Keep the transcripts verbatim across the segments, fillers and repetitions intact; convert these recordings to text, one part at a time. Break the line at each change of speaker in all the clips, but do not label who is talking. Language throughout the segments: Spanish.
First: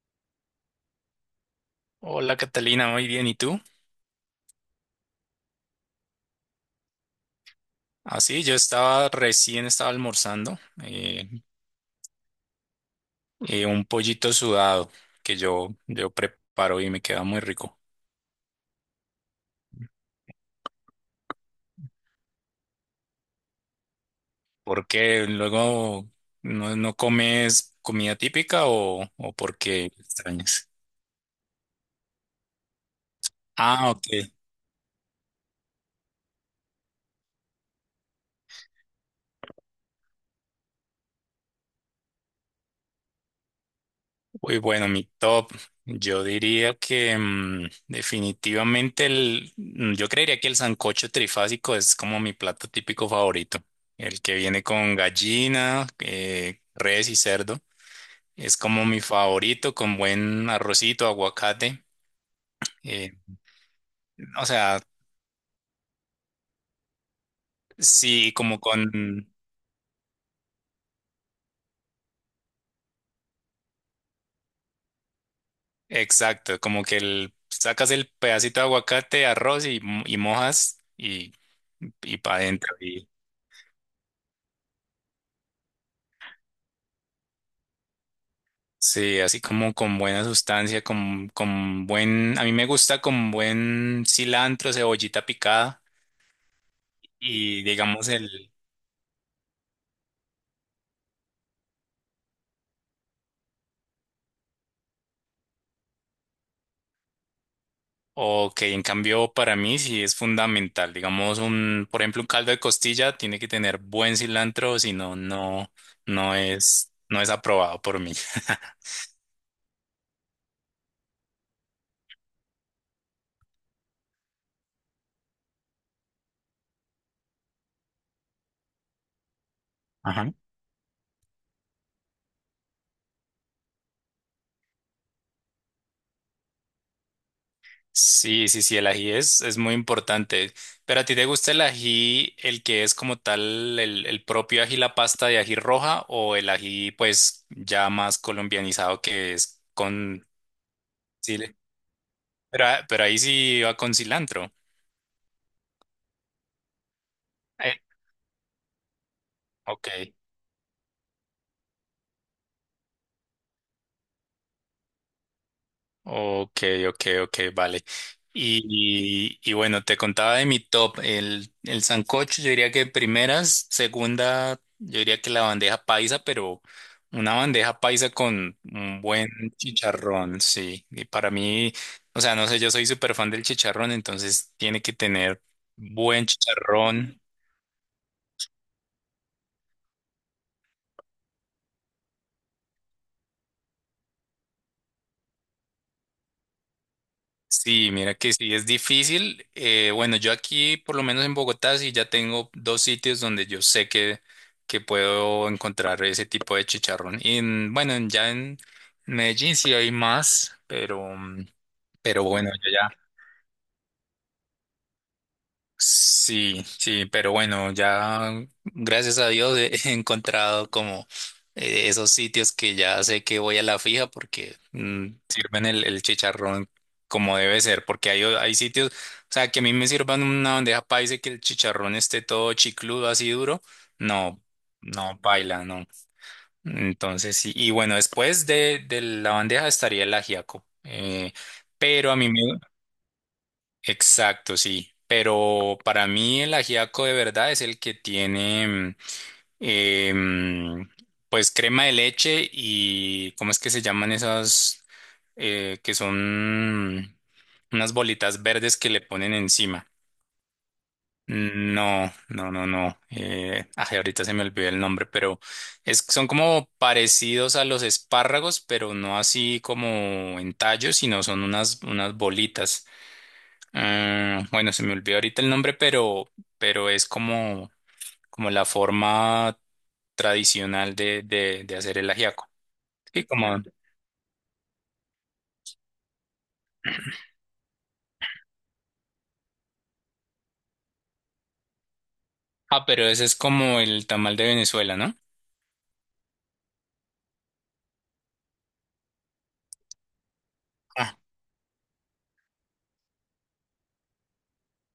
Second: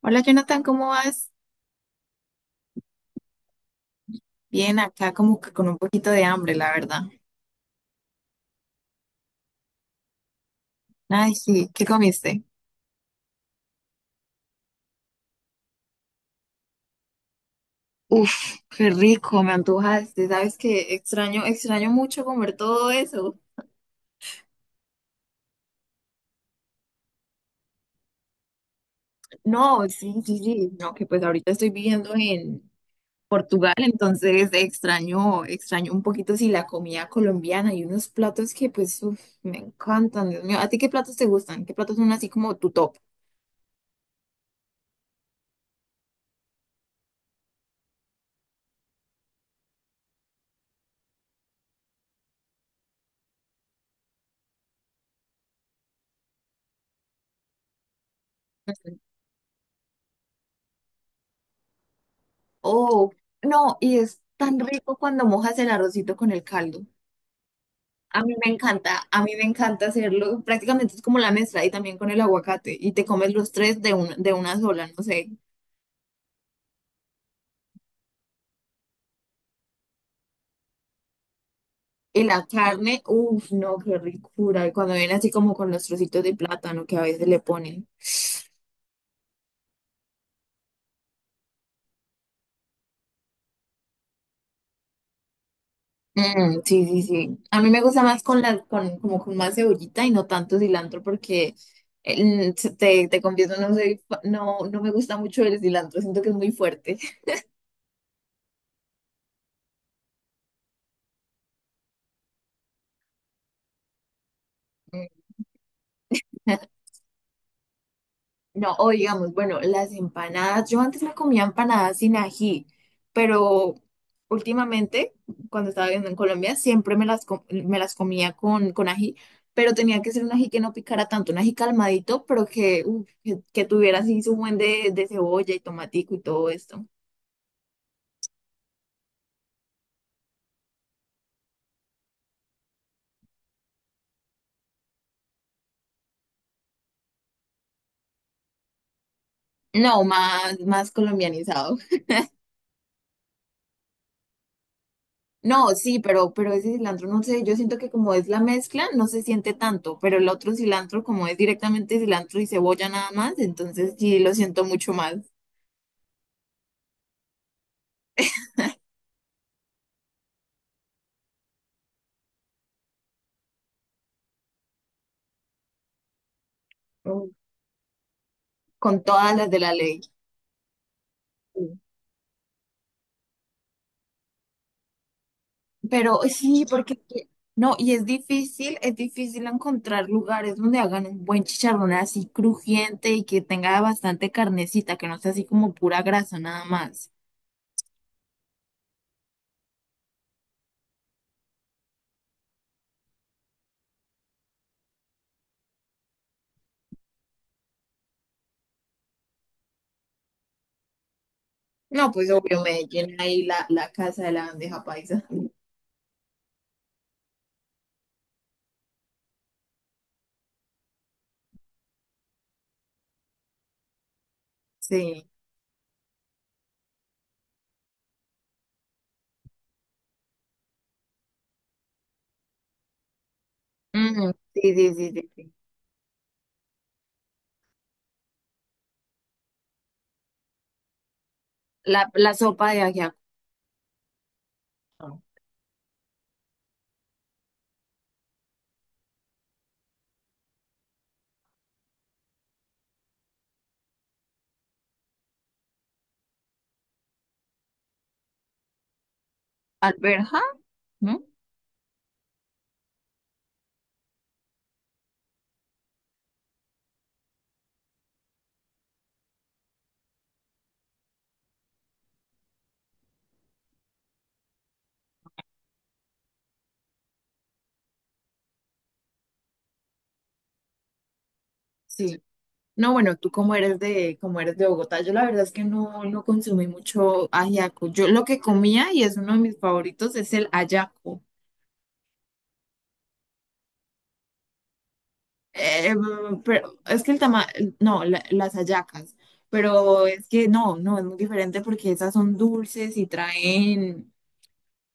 Hola Jonathan, ¿cómo vas?
Hola Catalina, muy bien. ¿Y tú?
Bien, acá como que con un poquito de hambre, la verdad.
Así, yo estaba recién estaba almorzando eh,
Ay, sí, ¿qué comiste?
eh, un pollito sudado que yo, yo preparo y me queda muy rico.
Uf, qué rico, me antojaste. ¿Sabes que Extraño, extraño mucho comer todo eso?
¿Por qué luego no, no comes comida típica o, o por qué
No, sí, sí,
extrañas?
sí. No, que pues ahorita estoy viviendo en Portugal,
Ah, ok.
entonces extraño, extraño un poquito sí la comida colombiana y unos platos que pues uf, me encantan, Dios mío. ¿A ti qué platos te gustan? ¿Qué platos son así como tu top?
Uy, bueno, mi top, yo diría que mm, definitivamente el, mm, yo creería que el sancocho trifásico es como mi plato típico favorito. El que viene con gallina, eh, res y cerdo. Es como
Ujú.
mi favorito con buen arrocito, aguacate.
Oh,
eh,
no, y es
o
tan
sea,
rico cuando mojas el arrocito con el caldo. A
sí,
mí me
como
encanta, a
con,
mí me encanta hacerlo. Prácticamente es como la mezcla y también con el aguacate. Y te comes los tres de, un- de una sola, no sé.
exacto, como que el, sacas el pedacito de aguacate, arroz y, y mojas y, y
Y
para
la
adentro.
carne, uff, no, qué ricura. Y cuando viene así como con los trocitos de plátano que a veces le ponen.
Sí, así como con buena sustancia, con, con buen, a mí me gusta con buen cilantro, cebollita picada
Mm, sí, sí, sí. A
y
mí me gusta
digamos
más con
el,
la, con, como con más cebollita y no tanto cilantro porque eh, mm, se- te, te confieso, no soy, fa- no, no me gusta mucho el cilantro. Siento que es muy fuerte.
o que en cambio para mí sí es fundamental, digamos un, por ejemplo, un caldo de costilla tiene que tener buen cilantro, si
Mm.
no, no, no es, no es aprobado por mí.
No, o digamos, bueno, las empanadas, yo antes me comía empanadas sin ají, pero últimamente, cuando estaba viviendo en Colombia, siempre me las, co- me las comía con, con ají, pero tenía que ser un
Ajá.
ají que no picara tanto, un ají calmadito, pero que, uf, que, que tuviera así su buen de, de cebolla y tomatico y todo esto.
Sí, sí, sí, el ají es, es muy importante. Pero a ti te gusta el ají, el que es como tal, el, el propio ají, la pasta de ají roja, o el ají, pues ya más colombianizado que es
No,
con
más, más
chile.
colombianizado.
Pero, a- pero ahí sí va con cilantro.
No, sí, pero, pero ese cilantro, no sé, yo siento
Eh,
que como es la mezcla, no se siente tanto,
ok.
pero el otro cilantro, como es directamente cilantro y cebolla nada más, entonces sí lo siento mucho más.
Ok, ok, ok, vale. Y, y, y bueno, te contaba de mi top. El, el sancocho, yo diría que primeras, segunda, yo diría que la bandeja paisa, pero
Mm,
una bandeja paisa con
con
un buen
todas las de la ley.
chicharrón, sí. Y para mí,
Sí.
o sea, no sé, yo soy súper fan del chicharrón, entonces tiene que tener
Pero
buen
eh, sí, porque
chicharrón.
que- no, y es difícil, es difícil encontrar lugares donde hagan un buen chicharrón así crujiente y que tenga bastante carnecita, que no sea así como pura grasa nada más.
Sí, mira que sí, es difícil. Eh, bueno, yo aquí, por lo menos en Bogotá, sí ya tengo dos sitios donde yo sé que, que puedo encontrar ese tipo de chicharrón. Y en- bueno, en- ya en Medellín sí hay más, pero, mm,
No,
pero
pues
bueno,
obvio
yo
me
ya.
llena ahí la, la casa de la bandeja paisa.
Sí, sí, pero bueno, ya gracias a Dios he he encontrado como eh, esos sitios que ya sé que voy a la fija porque mm,
Sí.
sirven el, el chicharrón como debe ser, porque hay, o- hay sitios, o sea, que a mí me sirvan una bandeja paisa y que el chicharrón esté todo chicludo, así duro,
Mm,
no,
sí, sí, sí,
no
sí, sí.
baila, no. Entonces sí, y bueno, después de, de la bandeja estaría el ajiaco, eh,
La,
pero a mí
la
me,
sopa de ajiaco.
exacto, sí. Pero para mí el ajiaco de verdad es el que tiene, mm, eh, mm, pues crema de leche y, ¿cómo es que se llaman esas? Eh, que son unas bolitas verdes que le ponen encima.
Alberja, ¿no?
No, no, no, no. Eh, ay, ahorita se me olvidó el nombre, pero es, son como parecidos a los espárragos, pero no así como en tallos, sino son unas, unas bolitas. Mm, bueno, se me olvidó ahorita el nombre, pero, pero es como, como la forma tradicional de, de, de hacer el
Sí.
ajiaco.
No, bueno,
Sí,
tú como
como.
eres de, como eres de Bogotá, yo la verdad es que no, no consumí mucho ajiaco. Yo lo que comía, y es uno de mis favoritos, es el ayaco.
Ah, pero ese es como el tamal de Venezuela, ¿no?
Eh, pero es que el tama, no, la- las hallacas. Pero es que no, no, es muy
Ah,
diferente porque esas son dulces y traen,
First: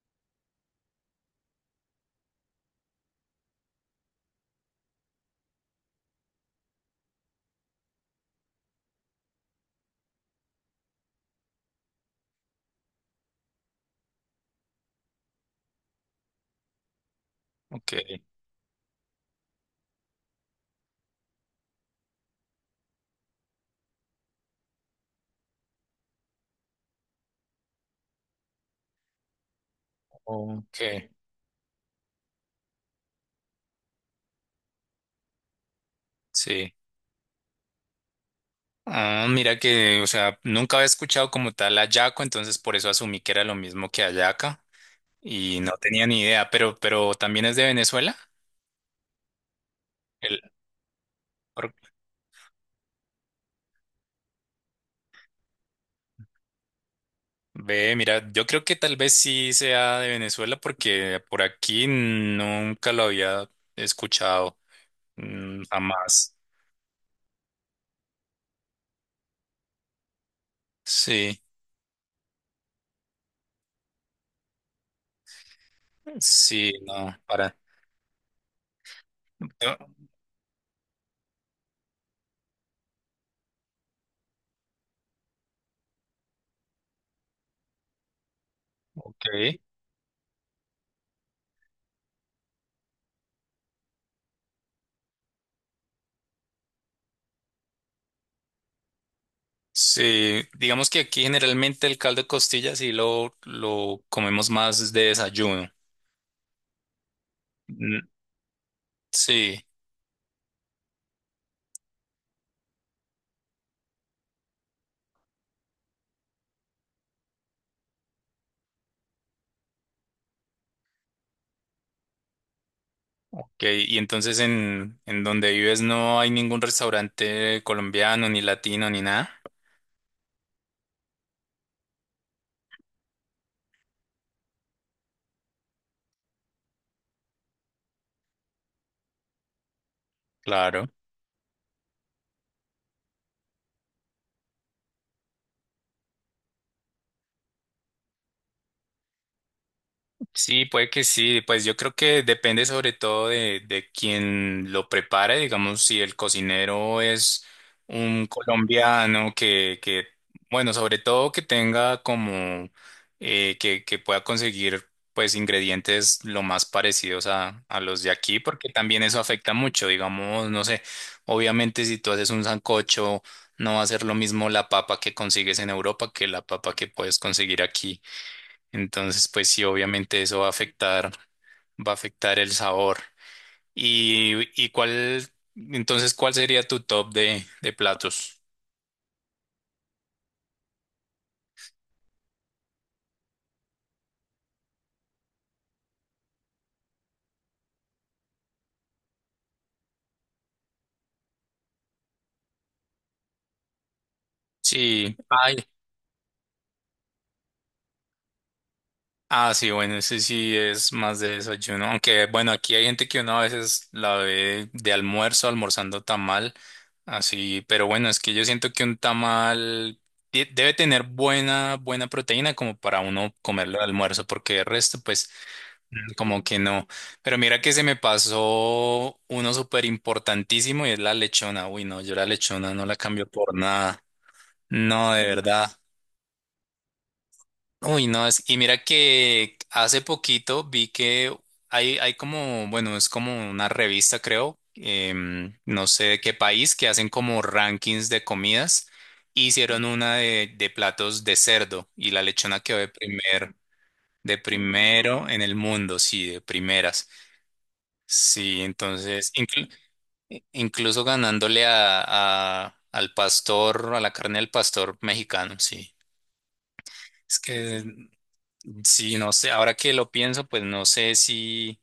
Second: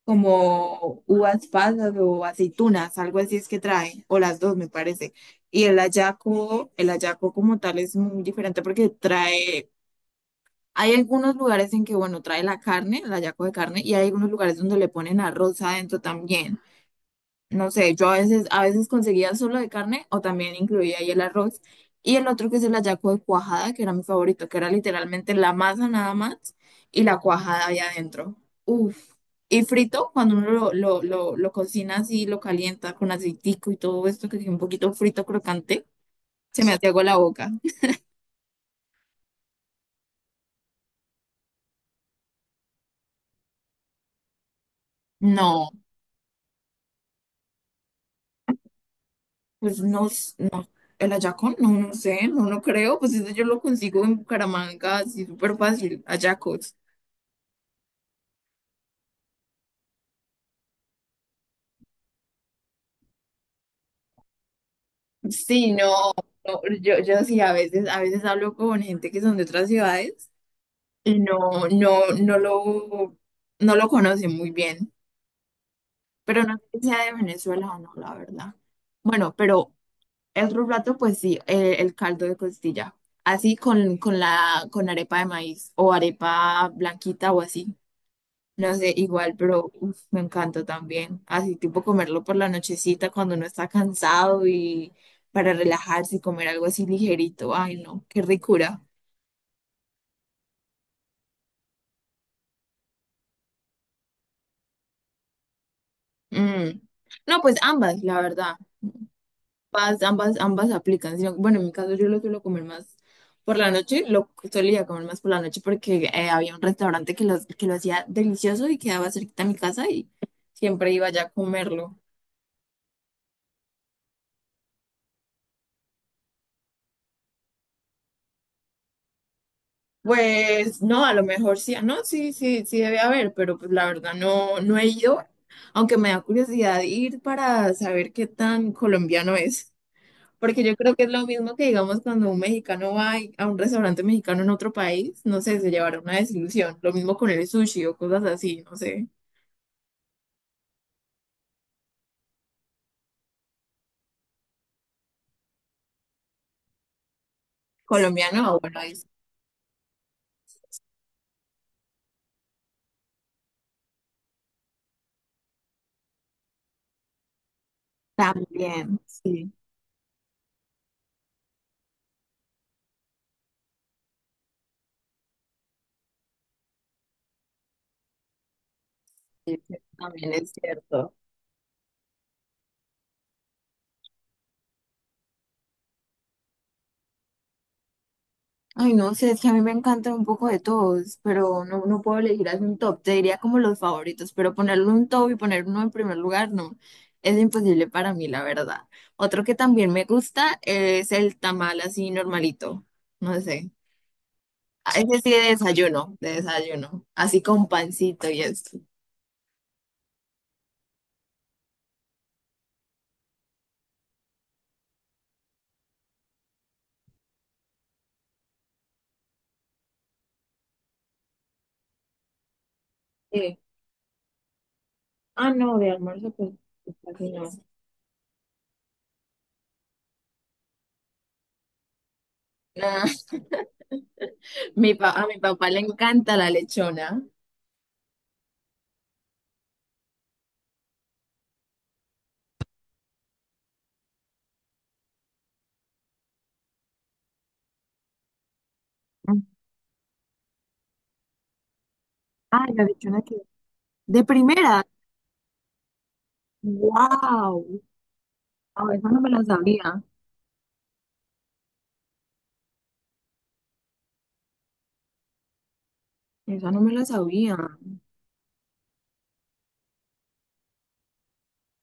como uvas pasas o aceitunas, algo así es que trae, o las dos me parece. Y el hallaco, el hallaco como tal es muy diferente porque trae, hay algunos lugares en que, bueno, trae la carne, el hallaco de carne, y hay algunos lugares donde le ponen arroz adentro también. No sé, yo a
ok.
veces, a veces conseguía solo de carne o también incluía ahí el arroz. Y el otro que es el hallaco de cuajada, que era mi favorito, que era literalmente la masa nada más y la cuajada ahí adentro. Uf. Y frito, cuando uno lo,
Ok.
lo, lo, lo cocina así, lo calienta con aceitico y todo esto, que es un poquito frito crocante, se me
Sí.
hace agua la boca.
Ah, mira que, o sea, nunca había escuchado como tal hallaco, entonces por eso asumí que era lo mismo que hallaca y
No,
no tenía ni idea, pero, pero también es de Venezuela.
pues no, s-
El,
no, el hallaco no, no sé, no, no creo, pues eso yo lo consigo en Bucaramanga, así súper fácil, hallacos.
Ve, mira, yo creo que tal vez sí sea de Venezuela porque por aquí nunca lo había escuchado, mm,
Sí, no,
jamás.
no, yo, yo sí, a veces, a veces hablo con gente que son de otras ciudades y
Sí,
no, no, no lo, no lo conocen muy bien, pero no sé
sí,
si sea de
no, para.
Venezuela o no, la verdad. Bueno, pero
No,
el otro plato, pues sí, eh, el, caldo de costilla, así con, con la, con arepa de maíz o arepa blanquita o así. No sé,
ok.
igual, pero uf, me encanta también. Así tipo comerlo por la nochecita cuando uno está cansado y para relajarse y comer algo así ligerito. Ay, no, qué ricura.
Sí, digamos que aquí generalmente el caldo de costilla sí lo, lo comemos más de desayuno.
Mm. No, pues ambas,
Mm,
la verdad.
sí,
Ambas, ambas, ambas aplican. sino- bueno, en mi caso yo lo suelo comer más por la noche. Lo solía comer más por la noche porque eh, había un restaurante que lo, que lo hacía delicioso y quedaba cerquita a mi casa y siempre iba ya a comerlo.
ok. Y entonces en, en donde vives no hay ningún restaurante colombiano, ni latino, ni nada.
Pues no, a lo mejor sí, ah, no, sí, sí, sí debe haber, pero pues la verdad no, no he ido, aunque me da curiosidad ir para saber qué tan colombiano es, porque yo
Claro.
creo que es lo mismo que digamos cuando un mexicano va y- a un restaurante mexicano en otro país, no sé, se llevará una desilusión, lo mismo con el sushi o cosas así, no sé,
Sí, puede que sí. Pues yo creo que depende sobre todo de, de quien lo prepare. Digamos, si el cocinero es un
colombiano, ah, bueno, ahí sí,
colombiano que, que bueno, sobre todo que tenga como eh, que, que pueda conseguir pues ingredientes lo más parecidos a, a los de aquí, porque
también,
también eso
sí,
afecta mucho. Digamos, no sé, obviamente si tú haces un sancocho, no va a ser lo mismo la papa que consigues en Europa que la papa que puedes conseguir aquí. Entonces, pues
sí,
sí,
sí,
obviamente
también
eso va a
es
afectar,
cierto.
va a afectar el sabor. ¿Y, y cuál, entonces, ¿cuál sería tu top de, de platos?
Ay, no sé, es que a mí me encanta un poco de todos, pero no, no puedo elegir así un top. Te diría como los favoritos, pero ponerle un top y poner uno en primer lugar, no. Es imposible para mí, la verdad. Otro que también me gusta es el tamal así normalito. No sé. Ah,
Sí,
ese sí de
ay.
desayuno, de desayuno. Así con pancito y esto.
Ah, sí, bueno, ese sí es más de desayuno. Aunque, bueno, aquí hay gente que uno a veces la ve de almuerzo, almorzando tamal, así, pero bueno, es que yo siento que un tamal de- debe tener buena, buena proteína como para uno
Sí.
comerlo de almuerzo, porque el resto, pues.
Ah, no, de
Mm,
almuerzo,
como
pues
que no.
casi
Pero
no.
mira que se me pasó uno súper importantísimo y es la lechona. Uy, no, yo la lechona no la
Ah,
cambio por nada.
mi
No,
pa- a
de
mi papá
verdad.
le encanta la lechona.
Uy, no, es... Y mira que hace poquito vi que hay, hay como, bueno, es como una revista, creo, em, no sé de qué país, que hacen como rankings de comidas. Hicieron una de, de platos de cerdo y la lechona
Ah,
quedó
la
de
lechona que...
primer,
De
de
primera.
primero en el mundo, sí, de primeras.
¡Wow!
Sí,
Ah, esa no me
entonces,
la
inclu-
sabía,
incluso ganándole a, a- al pastor, a la carne del pastor mexicano, sí.
esa no me la
Es
sabía.
que, mm, sí, no sé, ahora que lo pienso, pues no sé si,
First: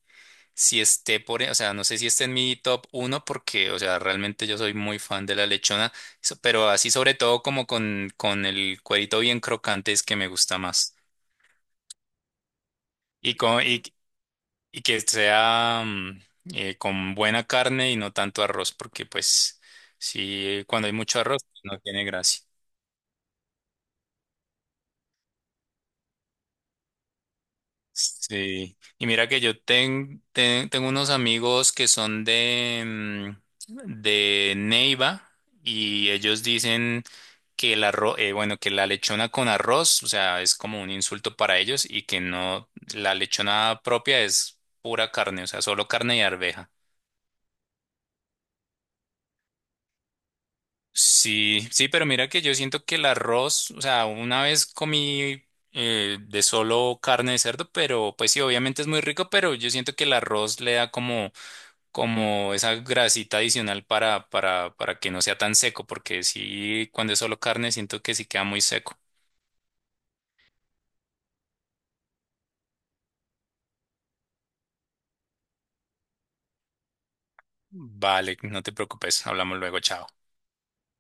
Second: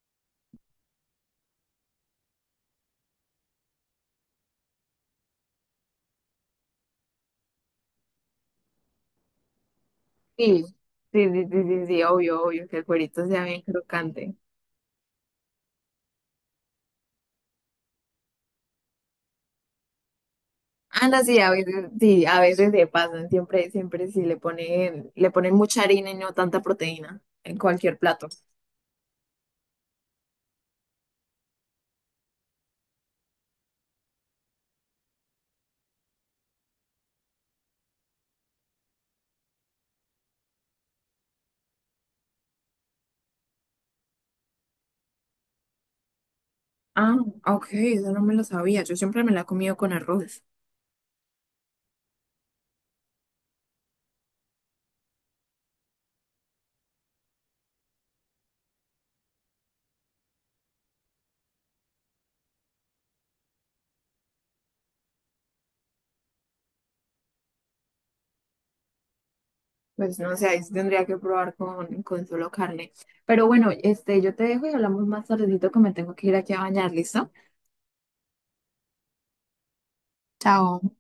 si esté por, e, o sea, no sé si esté en mi top uno, porque, o sea, realmente yo soy muy fan de la lechona, so- pero así sobre todo como con, con el cuerito bien crocante es que me gusta
Sí,
más.
sí, sí, sí, sí, sí, obvio, obvio, que el cuerito
Y
sea bien
con, y,
crocante.
y que sea mm, eh, con buena carne y no tanto arroz, porque pues si cuando hay
Ah,
mucho
no, sí,
arroz
a veces,
no tiene
sí, a
gracia.
veces se pasan, siempre, siempre sí le ponen, le ponen mucha harina y no tanta proteína en cualquier plato.
Sí, y mira que yo ten- ten- tengo unos amigos que son de, mm, de Neiva y ellos dicen que el arroz, eh, bueno, que la lechona con arroz, o sea, es como un insulto para ellos y que no, la lechona propia es pura carne, o sea, solo carne y arveja.
Ah, ok, esa no me la sabía, yo siempre me la he comido con arroz.
Sí, sí, pero mira que yo siento que el arroz, o sea, una vez comí eh, de solo carne de cerdo, pero pues sí, obviamente es muy rico, pero yo siento que el arroz le da como, como esa grasita adicional para, para, para que no sea tan seco, porque sí, cuando es solo carne siento que sí queda muy seco.
Pues no sé, ahí sí tendría que probar con, con solo carne. Pero bueno, este, yo te dejo y hablamos más tardecito que me tengo que ir aquí a bañar, ¿listo?
Vale, no te preocupes, hablamos luego, chao.
Chao.